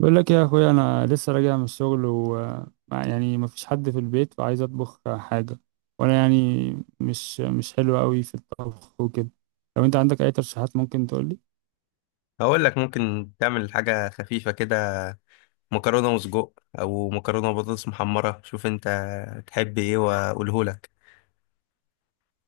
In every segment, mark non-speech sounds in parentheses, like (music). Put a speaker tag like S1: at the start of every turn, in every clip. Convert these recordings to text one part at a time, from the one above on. S1: بقول لك يا اخويا، انا لسه راجع من الشغل و يعني مفيش حد في البيت وعايز اطبخ حاجه، وانا يعني مش حلو قوي في الطبخ وكده. لو انت عندك اي ترشيحات ممكن تقول لي.
S2: هقول لك ممكن تعمل حاجة خفيفة كده، مكرونة وسجق أو مكرونة وبطاطس محمرة. شوف أنت تحب إيه وأقوله لك.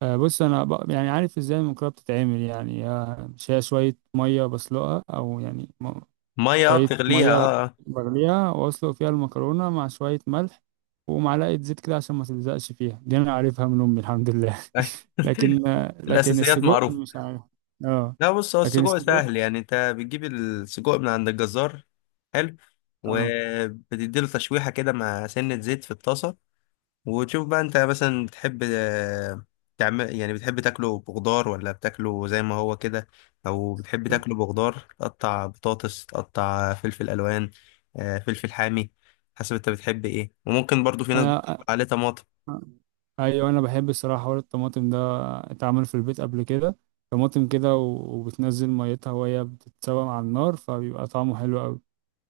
S1: آه، بص، انا يعني عارف ازاي المكرونه بتتعمل، يعني مش هي شويه ميه بسلقها، او يعني
S2: مية،
S1: شويه
S2: بتغليها.
S1: ميه
S2: أه.
S1: بغليها واسلق فيها المكرونه مع شويه ملح ومعلقه زيت كده عشان ما تلزقش فيها. دي انا عارفها من امي الحمد لله.
S2: آه.
S1: لكن
S2: (laughs)
S1: لكن
S2: الأساسيات
S1: السجق
S2: معروفة.
S1: مش عارف. اه.
S2: لا بص، هو
S1: لكن
S2: السجق
S1: السجق.
S2: سهل، يعني أنت بتجيب السجق من عند الجزار. حلو.
S1: اه.
S2: وبتديله تشويحة كده مع سنة زيت في الطاسة، وتشوف بقى انت مثلا بتحب تعمل، يعني بتحب تاكله بخضار ولا بتاكله زي ما هو كده، او بتحب تاكله بخضار تقطع بطاطس، تقطع فلفل الوان، فلفل حامي. حسب انت بتحب ايه. وممكن برضو في ناس
S1: انا.
S2: عليه طماطم.
S1: ايوه، انا بحب الصراحه حوار الطماطم ده، اتعمل في البيت قبل كده. طماطم كده و- وبتنزل ميتها وهي بتتسوى على النار فبيبقى طعمه حلو قوي.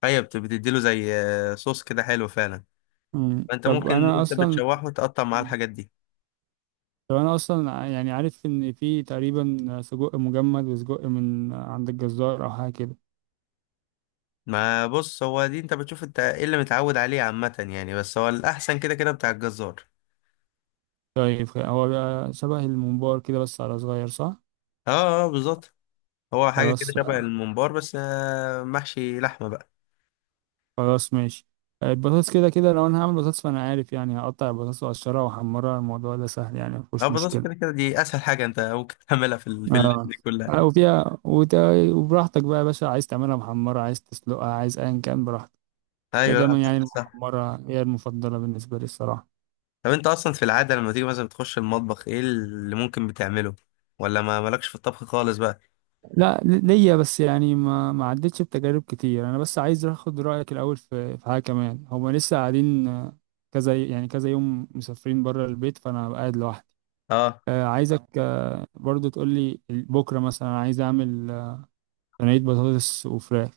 S2: ايوه، بتديله زي صوص كده، حلو فعلا.
S1: مم.
S2: فانت
S1: طب
S2: ممكن
S1: انا
S2: انت
S1: اصلا.
S2: بتشوحه تقطع معاه الحاجات دي.
S1: يعني عارف ان في تقريبا سجق مجمد وسجق من عند الجزار او حاجه كده.
S2: ما بص، هو دي انت بتشوف انت ايه اللي متعود عليه عامة، يعني بس هو الاحسن كده كده بتاع الجزار.
S1: طيب، هو بقى شبه الممبار كده بس على صغير، صح؟
S2: اه. اه بالظبط. هو حاجة كده
S1: خلاص.
S2: شبه الممبار بس محشي لحمة بقى.
S1: خلاص، ماشي. البطاطس كده كده لو انا هعمل بطاطس، فانا عارف يعني هقطع البطاطس واقشرها واحمرها، الموضوع ده سهل، يعني
S2: اه
S1: مفيش
S2: بالظبط، كده
S1: مشكله.
S2: كده دي أسهل حاجة أنت ممكن (laughs) تعملها في في الليل
S1: اه.
S2: دي كلها.
S1: آه، وفيها وت- وبراحتك بقى يا باشا، عايز تعملها محمره، عايز تسلقها، عايز ايا كان براحتك. هي
S2: أيوة. لا
S1: دايما
S2: صح،
S1: يعني
S2: صح.
S1: المحمره هي المفضله بالنسبه لي الصراحه.
S2: طب أنت أصلا في العادة لما تيجي مثلا بتخش المطبخ، إيه اللي ممكن بتعمله؟ ولا ما مالكش في الطبخ خالص بقى؟
S1: لا، ليا بس يعني ما عدتش بتجارب كتير. انا بس عايز اخد رايك الاول في حاجه كمان. هما لسه قاعدين، كذا يعني كذا يوم مسافرين بره البيت، فانا قاعد لوحدي.
S2: أه.
S1: عايزك برضو تقول لي بكره مثلا، انا عايز اعمل صينيه بطاطس وفراخ.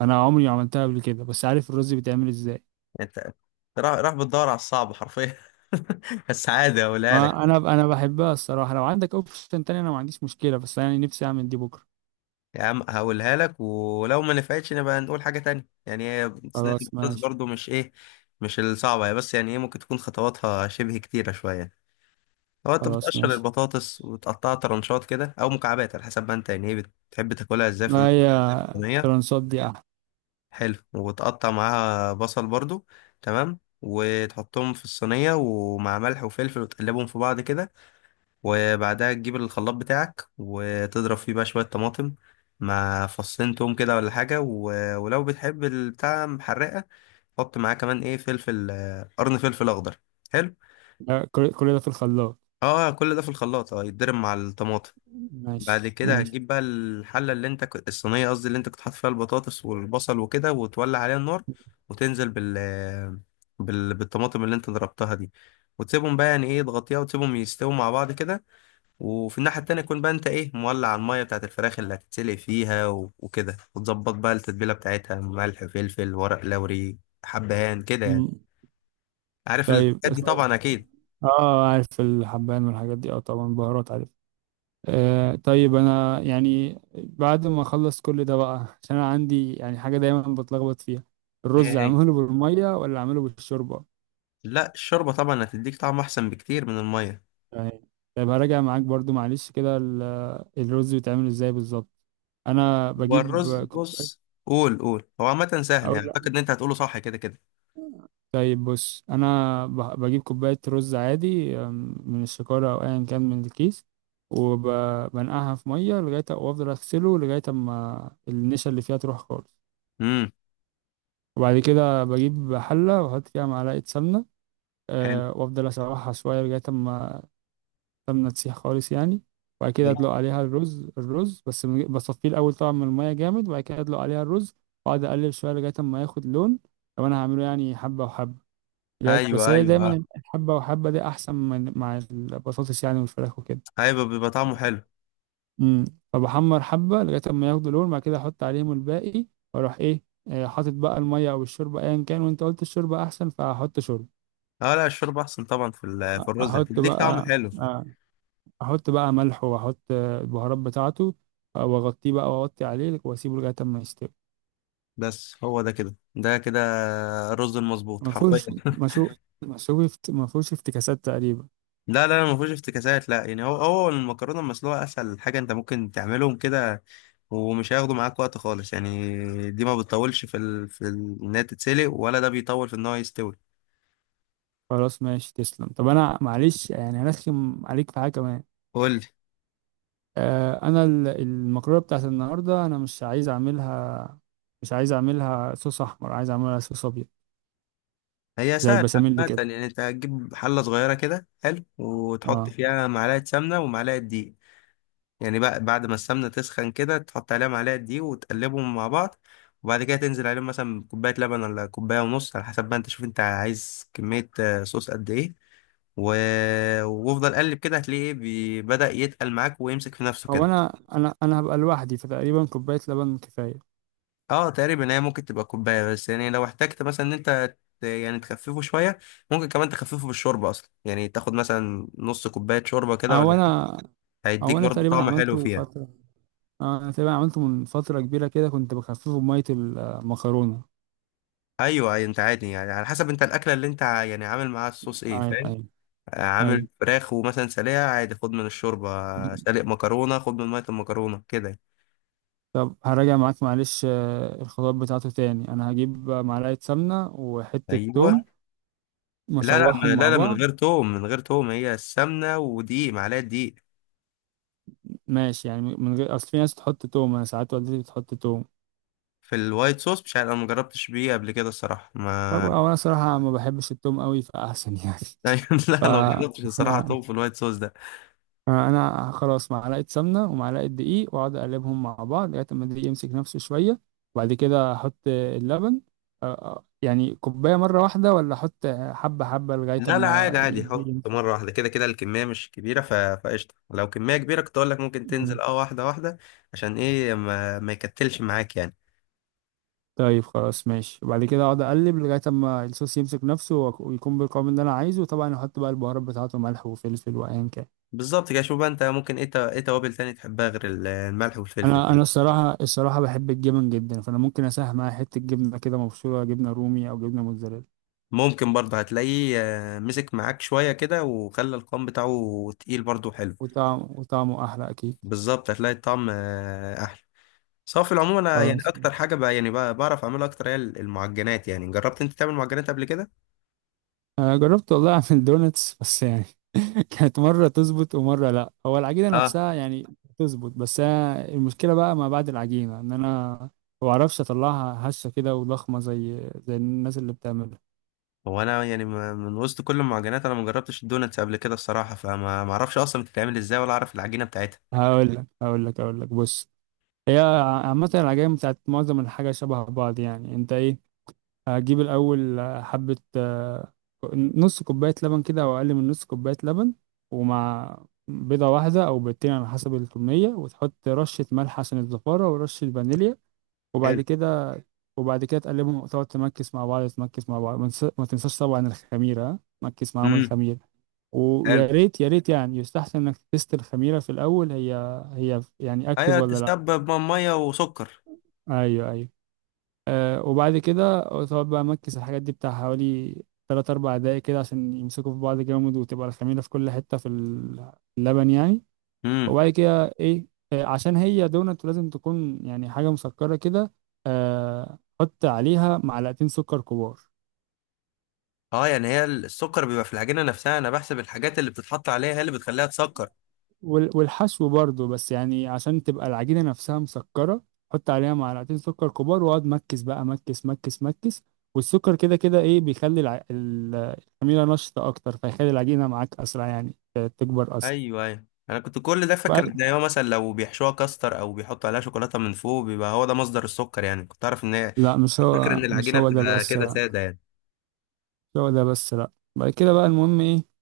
S1: انا عمري ما عملتها قبل كده، بس عارف الرز بيتعمل ازاي.
S2: أنت راح بتدور على الصعب حرفيا. (laughs) بس عادي هقولها لك.
S1: ما انا بحبها الصراحه، لو عندك اوبشن تاني انا ما عنديش مشكله، بس انا نفسي اعمل دي بكره.
S2: يا عم هقولها لك، ولو ما نفعتش نبقى نقول حاجة تانية. يعني هي صينية
S1: خلاص،
S2: البطاطس
S1: ماشي.
S2: برضو مش إيه، مش الصعبة هي، بس يعني إيه، ممكن تكون خطواتها شبه كتيرة شوية. هو انت
S1: خلاص،
S2: بتقشر
S1: ماشي.
S2: البطاطس وتقطعها طرنشات كده او مكعبات، على حسب ما انت يعني ايه بتحب تاكلها ازاي
S1: ما
S2: في
S1: هي
S2: الصينيه.
S1: ترانسات دي احلى.
S2: حلو. وتقطع معاها بصل برضو. تمام. وتحطهم في الصينيه ومع ملح وفلفل وتقلبهم في بعض كده. وبعدها تجيب الخلاط بتاعك وتضرب فيه بقى شويه طماطم مع فصين توم كده ولا حاجه ولو بتحب البتاع محرقه، حط معاه كمان ايه، فلفل، قرن فلفل اخضر. حلو.
S1: لا، كل ده في الخلاط.
S2: اه كل ده في الخلاط، اه يتضرب مع الطماطم.
S1: ماشي،
S2: بعد كده
S1: ماشي.
S2: هتجيب بقى الحلة اللي انت كنت الصينية، قصدي اللي انت كنت حاطط فيها البطاطس والبصل وكده، وتولع عليها النار، وتنزل بالطماطم اللي انت ضربتها دي، وتسيبهم بقى يعني ايه، تغطيها وتسيبهم يستووا مع بعض كده. وفي الناحية التانية يكون بقى انت ايه، مولع المية بتاعت الفراخ اللي هتتسلق فيها وكده، وتظبط بقى التتبيلة بتاعتها، ملح، فلفل، ورق لوري، حبهان كده يعني.
S1: مم.
S2: عارف
S1: طيب،
S2: الحاجات دي
S1: طيب.
S2: طبعا اكيد.
S1: اه، عارف الحبان والحاجات دي، اه طبعا بهارات عارف. طيب، انا يعني بعد ما اخلص كل ده بقى، عشان انا عندي يعني حاجه دايما بتلخبط فيها:
S2: ايه
S1: الرز
S2: ايه؟
S1: اعمله بالميه ولا اعمله بالشوربه؟
S2: لا الشوربة طبعا هتديك طعم احسن بكتير من المية.
S1: تمام. طيب، هراجع معاك برضو معلش كده، الرز بيتعمل ازاي بالظبط؟ انا
S2: هو
S1: بجيب
S2: الرز
S1: كوبايه
S2: بص. قول. هو عامة
S1: (laughs)
S2: سهل،
S1: اقول
S2: يعني اعتقد
S1: لأ.
S2: ان انت هتقوله صح كده كده.
S1: طيب، بص، انا بجيب كوبايه رز عادي، من الشكاره او ايا كان من الكيس، وبنقعها في ميه لغايه، وافضل اغسله لغايه اما النشا اللي فيها تروح خالص.
S2: امم.
S1: وبعد كده بجيب حلة وأحط فيها معلقة سمنة،
S2: حلو.
S1: وأفضل أسوحها شوية لغاية أما السمنة تسيح خالص يعني. وبعد كده
S2: حلو.
S1: أدلق عليها الرز. الرز بس بصفيه الأول طبعا من المية جامد، وبعد كده أدلق عليها الرز وأقعد أقلب شوية لغاية أما ياخد لون، لو أنا هعمله يعني حبة وحبة. لغاية بس
S2: ايوه
S1: هي
S2: ايوه، آه.
S1: دايما الحبة وحبة دي أحسن من مع البطاطس يعني والفراخ وكده.
S2: ايوه بيبقى طعمه حلو.
S1: امم. فبحمر حبة لغاية أما ياخدوا لون، بعد كده أحط عليهم الباقي، وأروح إيه حاطط بقى المية أو الشوربة أيا كان، وأنت قلت الشوربة أحسن فهحط شوربة.
S2: اه لا الشوربة احسن طبعا، في في الرز
S1: احط
S2: هتديك طعم
S1: بقى
S2: حلو.
S1: آه، احط بقى ملح واحط البهارات بتاعته، واغطيه بقى واغطي عليه واسيبه لغايه اما يستوي.
S2: بس هو ده كده ده كده الرز المظبوط
S1: ما
S2: حرفيا.
S1: فيهوش مسوق، مسوق ما فيهوش افتكاسات تقريبا.
S2: لا لا لا، ما فيهوش افتكاسات. لا يعني هو المكرونة المسلوقة اسهل حاجة انت ممكن تعملهم كده، ومش هياخدوا معاك وقت خالص يعني. دي ما بتطولش في ان هي تتسلق، ولا ده بيطول في ان هو يستوي.
S1: خلاص، ماشي، تسلم. طب انا معلش يعني هرخم عليك في حاجه كمان.
S2: قول.
S1: المكرونه بتاعت النهارده انا مش عايز اعملها، مش عايز اعملها صوص احمر، عايز اعملها صوص ابيض.
S2: هي
S1: زي
S2: سهلة
S1: البشاميل
S2: عامة،
S1: كده؟
S2: يعني انت هتجيب حلة صغيرة كده، حلو، وتحط
S1: اه.
S2: فيها معلقة سمنة ومعلقة دقيق. يعني بقى بعد ما السمنة تسخن كده، تحط عليها معلقة دقيق وتقلبهم مع بعض. وبعد كده تنزل عليهم مثلا بكوباية لبن ولا كوباية ونص، على حسب بقى انت شوف انت عايز كمية صوص قد ايه و... وافضل قلب كده، هتلاقيه ايه، بدأ يتقل معاك ويمسك في نفسه
S1: هو
S2: كده.
S1: انا هبقى لوحدي فتقريبا كوبايه لبن كفايه.
S2: اه تقريبا، هي ممكن تبقى كوبايه، بس يعني لو احتجت مثلا ان انت يعني تخففه شويه، ممكن كمان تخففه بالشوربه اصلا، يعني تاخد مثلا نص كوبايه شوربه كده
S1: او
S2: ولا،
S1: انا هو
S2: هيديك
S1: انا
S2: برضه
S1: تقريبا
S2: طعم حلو
S1: عملته
S2: فيها.
S1: فتره. انا تقريبا عملته من فتره كبيره كده، كنت بخففه بميه المكرونه.
S2: ايوه أيوة، انت عادي يعني على حسب انت الاكله اللي انت يعني عامل معاها الصوص ايه،
S1: ايوه،
S2: فاهم؟
S1: ايوه،
S2: عامل
S1: ايوه.
S2: فراخ ومثلا سلقه عادي، خد من الشوربه. سالق مكرونه، خد من ميه المكرونه كده.
S1: طب هراجع معاك معلش، الخطوات بتاعته تاني. انا هجيب معلقه سمنه وحته
S2: ايوه.
S1: توم
S2: لا لا
S1: واشوحهم
S2: لا
S1: مع
S2: لا، من
S1: بعض.
S2: غير توم، من غير توم. هي السمنه ودقيق، معلقه دقيق.
S1: ماشي يعني، من غير. اصل في ناس بتحط توم، انا ساعات والدتي بتحط توم.
S2: في الوايت صوص مش عارف، انا مجربتش بيه قبل كده الصراحه
S1: طب
S2: ما.
S1: هو انا صراحه ما بحبش التوم قوي، فاحسن يعني.
S2: ايوه. (laughs)
S1: (laughs) ف
S2: لا لو جربتش الصراحه توم
S1: (laughs)
S2: في الوايت صوص ده.
S1: انا خلاص معلقه سمنه ومعلقه دقيق، واقعد اقلبهم مع بعض لغايه ما الدقيق يمسك نفسه شويه، وبعد كده احط اللبن. يعني كوبايه مره واحده، ولا احط حبه حبه لغايه
S2: لا لا عادي
S1: ما
S2: عادي،
S1: الدقيق
S2: حط مره
S1: يمسك؟
S2: واحده كده كده الكميه مش كبيره فقشطه. لو كميه كبيره كنت اقول لك ممكن
S1: مم.
S2: تنزل اه واحده واحده، عشان ايه ما، ما يكتلش معاك يعني.
S1: طيب، خلاص، ماشي. وبعد كده اقعد اقلب لغايه ما الصوص يمسك نفسه ويكون بالقوام اللي انا عايزه، وطبعا احط بقى البهارات بتاعته ملح وفلفل وايا كان.
S2: بالظبط كده. شوف بقى انت ممكن ايه، ايه توابل تاني تحبها غير الملح والفلفل
S1: انا
S2: يعني.
S1: انا الصراحه بحب الجبن جدا، فانا ممكن اساهم معايا حته جبنه كده مبشوره، جبنه رومي او جبنه موتزاريلا.
S2: ممكن برضه هتلاقيه مسك معاك شويه كده، وخلى القوام بتاعه تقيل برضه حلو.
S1: وطعمه احلى اكيد.
S2: بالظبط، هتلاقي الطعم احلى. صافي. العموم انا يعني
S1: خلاص.
S2: اكتر حاجه بقى يعني بقى بعرف اعملها اكتر هي المعجنات. يعني جربت انت تعمل معجنات قبل كده؟
S1: انا جربت والله اعمل دونتس، بس يعني (laughs) كانت مره تظبط ومره لا. هو العجينه نفسها يعني تظبط، بس أنا المشكله بقى ما بعد العجينه ان انا ما بعرفش اطلعها هشه كده وضخمه زي الناس اللي بتعملها.
S2: هو انا يعني من وسط كل المعجنات انا ما جربتش الدوناتس قبل كده الصراحه، فما ما اعرفش اصلا بتتعمل ازاي ولا اعرف العجينه بتاعتها.
S1: هقول لك بص. هي عامه العجائن بتاعت معظم الحاجه شبه بعض يعني، انت ايه. هجيب الأول حبة، نص كوباية لبن كده أو أقل من نص كوباية لبن، ومع بيضة واحدة أو بيضتين على حسب الكمية، وتحط رشة ملح عشان الزفارة ورشة فانيليا. وبعد
S2: حلو.
S1: كده. تقلبهم وتقعد تمكس مع بعض، ما ما تنساش طبعا الخميرة، ها؟ تمكس معاهم
S2: امم.
S1: الخميرة.
S2: حلو.
S1: ويا ريت، يا ريت يعني يستحسن إنك تست الخميرة في الأول، هي يعني أكتف
S2: ايوه
S1: ولا لأ.
S2: تسبب ميه وسكر.
S1: أيوه، أيوه. وبعد كده تقعد بقى مكس الحاجات دي بتاع حوالي 3 أو 4 دقايق كده، عشان يمسكوا في بعض جامد وتبقى الخميرة في كل حتة في اللبن يعني.
S2: امم.
S1: وبعد كده إيه، عشان هي دونت لازم تكون يعني حاجة مسكرة كده، حط عليها معلقتين سكر كبار.
S2: اه يعني هي السكر بيبقى في العجينه نفسها، انا بحسب الحاجات اللي بتتحط عليها هي اللي بتخليها تسكر.
S1: والحشو برضو، بس يعني عشان تبقى العجينة نفسها مسكرة حط عليها معلقتين سكر كبار، واقعد مكس بقى، مكس مكس مكس. والسكر كده كده ايه بيخلي الخميرة نشطة اكتر، فيخلي العجينة معاك اسرع يعني تكبر اسرع.
S2: ايوه ايوه، انا كنت كل ده فاكر
S1: بعد...
S2: ان هو مثلا لو بيحشوها كاستر او بيحطوا عليها شوكولاته من فوق بيبقى هو ده مصدر السكر، يعني كنت اعرف ان هي،
S1: لا، مش
S2: كنت فاكر
S1: هو
S2: ان
S1: مش
S2: العجينه
S1: هو ده
S2: بتبقى
S1: بس،
S2: كده
S1: لا، مش
S2: ساده يعني.
S1: هو ده بس، لا. بعد كده بقى المهم ايه،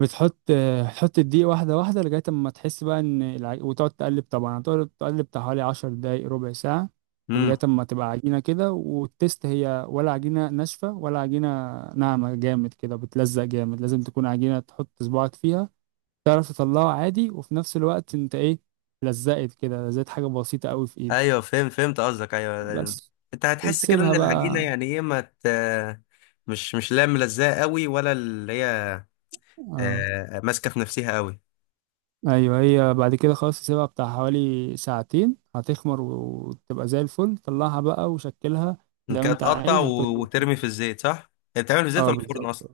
S1: بتحط تحط الدقيق واحدة واحدة لغاية اما تحس بقى ان وتقعد تقلب طبعا، هتقعد تقلب بتاع حوالي 10 دقايق ربع ساعة، ولغاية
S2: امم.
S1: اما تبقى عجينة كده، والتست هي ولا عجينة ناشفة ولا عجينة ناعمة جامد كده بتلزق جامد. لازم تكون عجينة تحط صباعك فيها تعرف تطلعه عادي، وفي نفس الوقت انت ايه، لزقت كده، لزقت حاجة بسيطة قوي في ايدك
S2: ايوه فهمت قصدك، ايوه.
S1: بس.
S2: انت هتحس كده
S1: وتسيبها
S2: ان العجينه
S1: بقى.
S2: يعني ايه، ما ت... مش مش لا ملزقه قوي، ولا اللي هي
S1: اه،
S2: ماسكه في نفسها قوي.
S1: ايوه، هي بعد كده خلاص تسيبها بتاع حوالي ساعتين هتخمر وتبقى زي الفل، طلعها بقى وشكلها زي
S2: انت
S1: ما انت
S2: هتقطع
S1: عايز هتظبط
S2: وترمي في
S1: يعني.
S2: الزيت صح؟ هي بتتعمل في الزيت
S1: اه،
S2: ولا في الفرن اصلا؟
S1: بالظبط.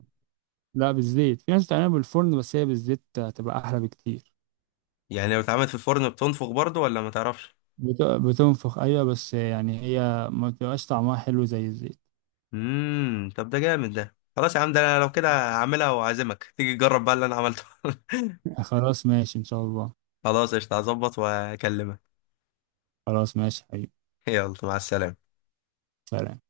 S1: لا، بالزيت، في ناس بتعملها بالفرن، بس هي بالزيت هتبقى احلى بكتير.
S2: يعني لو اتعملت في الفرن بتنفخ برضو ولا ما تعرفش؟
S1: بتنفخ، ايوه، بس يعني هي ما بتبقاش طعمها حلو زي الزيت.
S2: امم. طب ده جامد، ده خلاص يا عم، ده انا لو كده هعملها واعزمك تيجي تجرب بقى اللي انا عملته. (laughs)
S1: (laughs) خلاص، ماشي، ان شاء الله.
S2: خلاص قشطه، هظبط واكلمك.
S1: خلاص، ماشي حبيبي.
S2: يلا مع السلامه.
S1: سلام.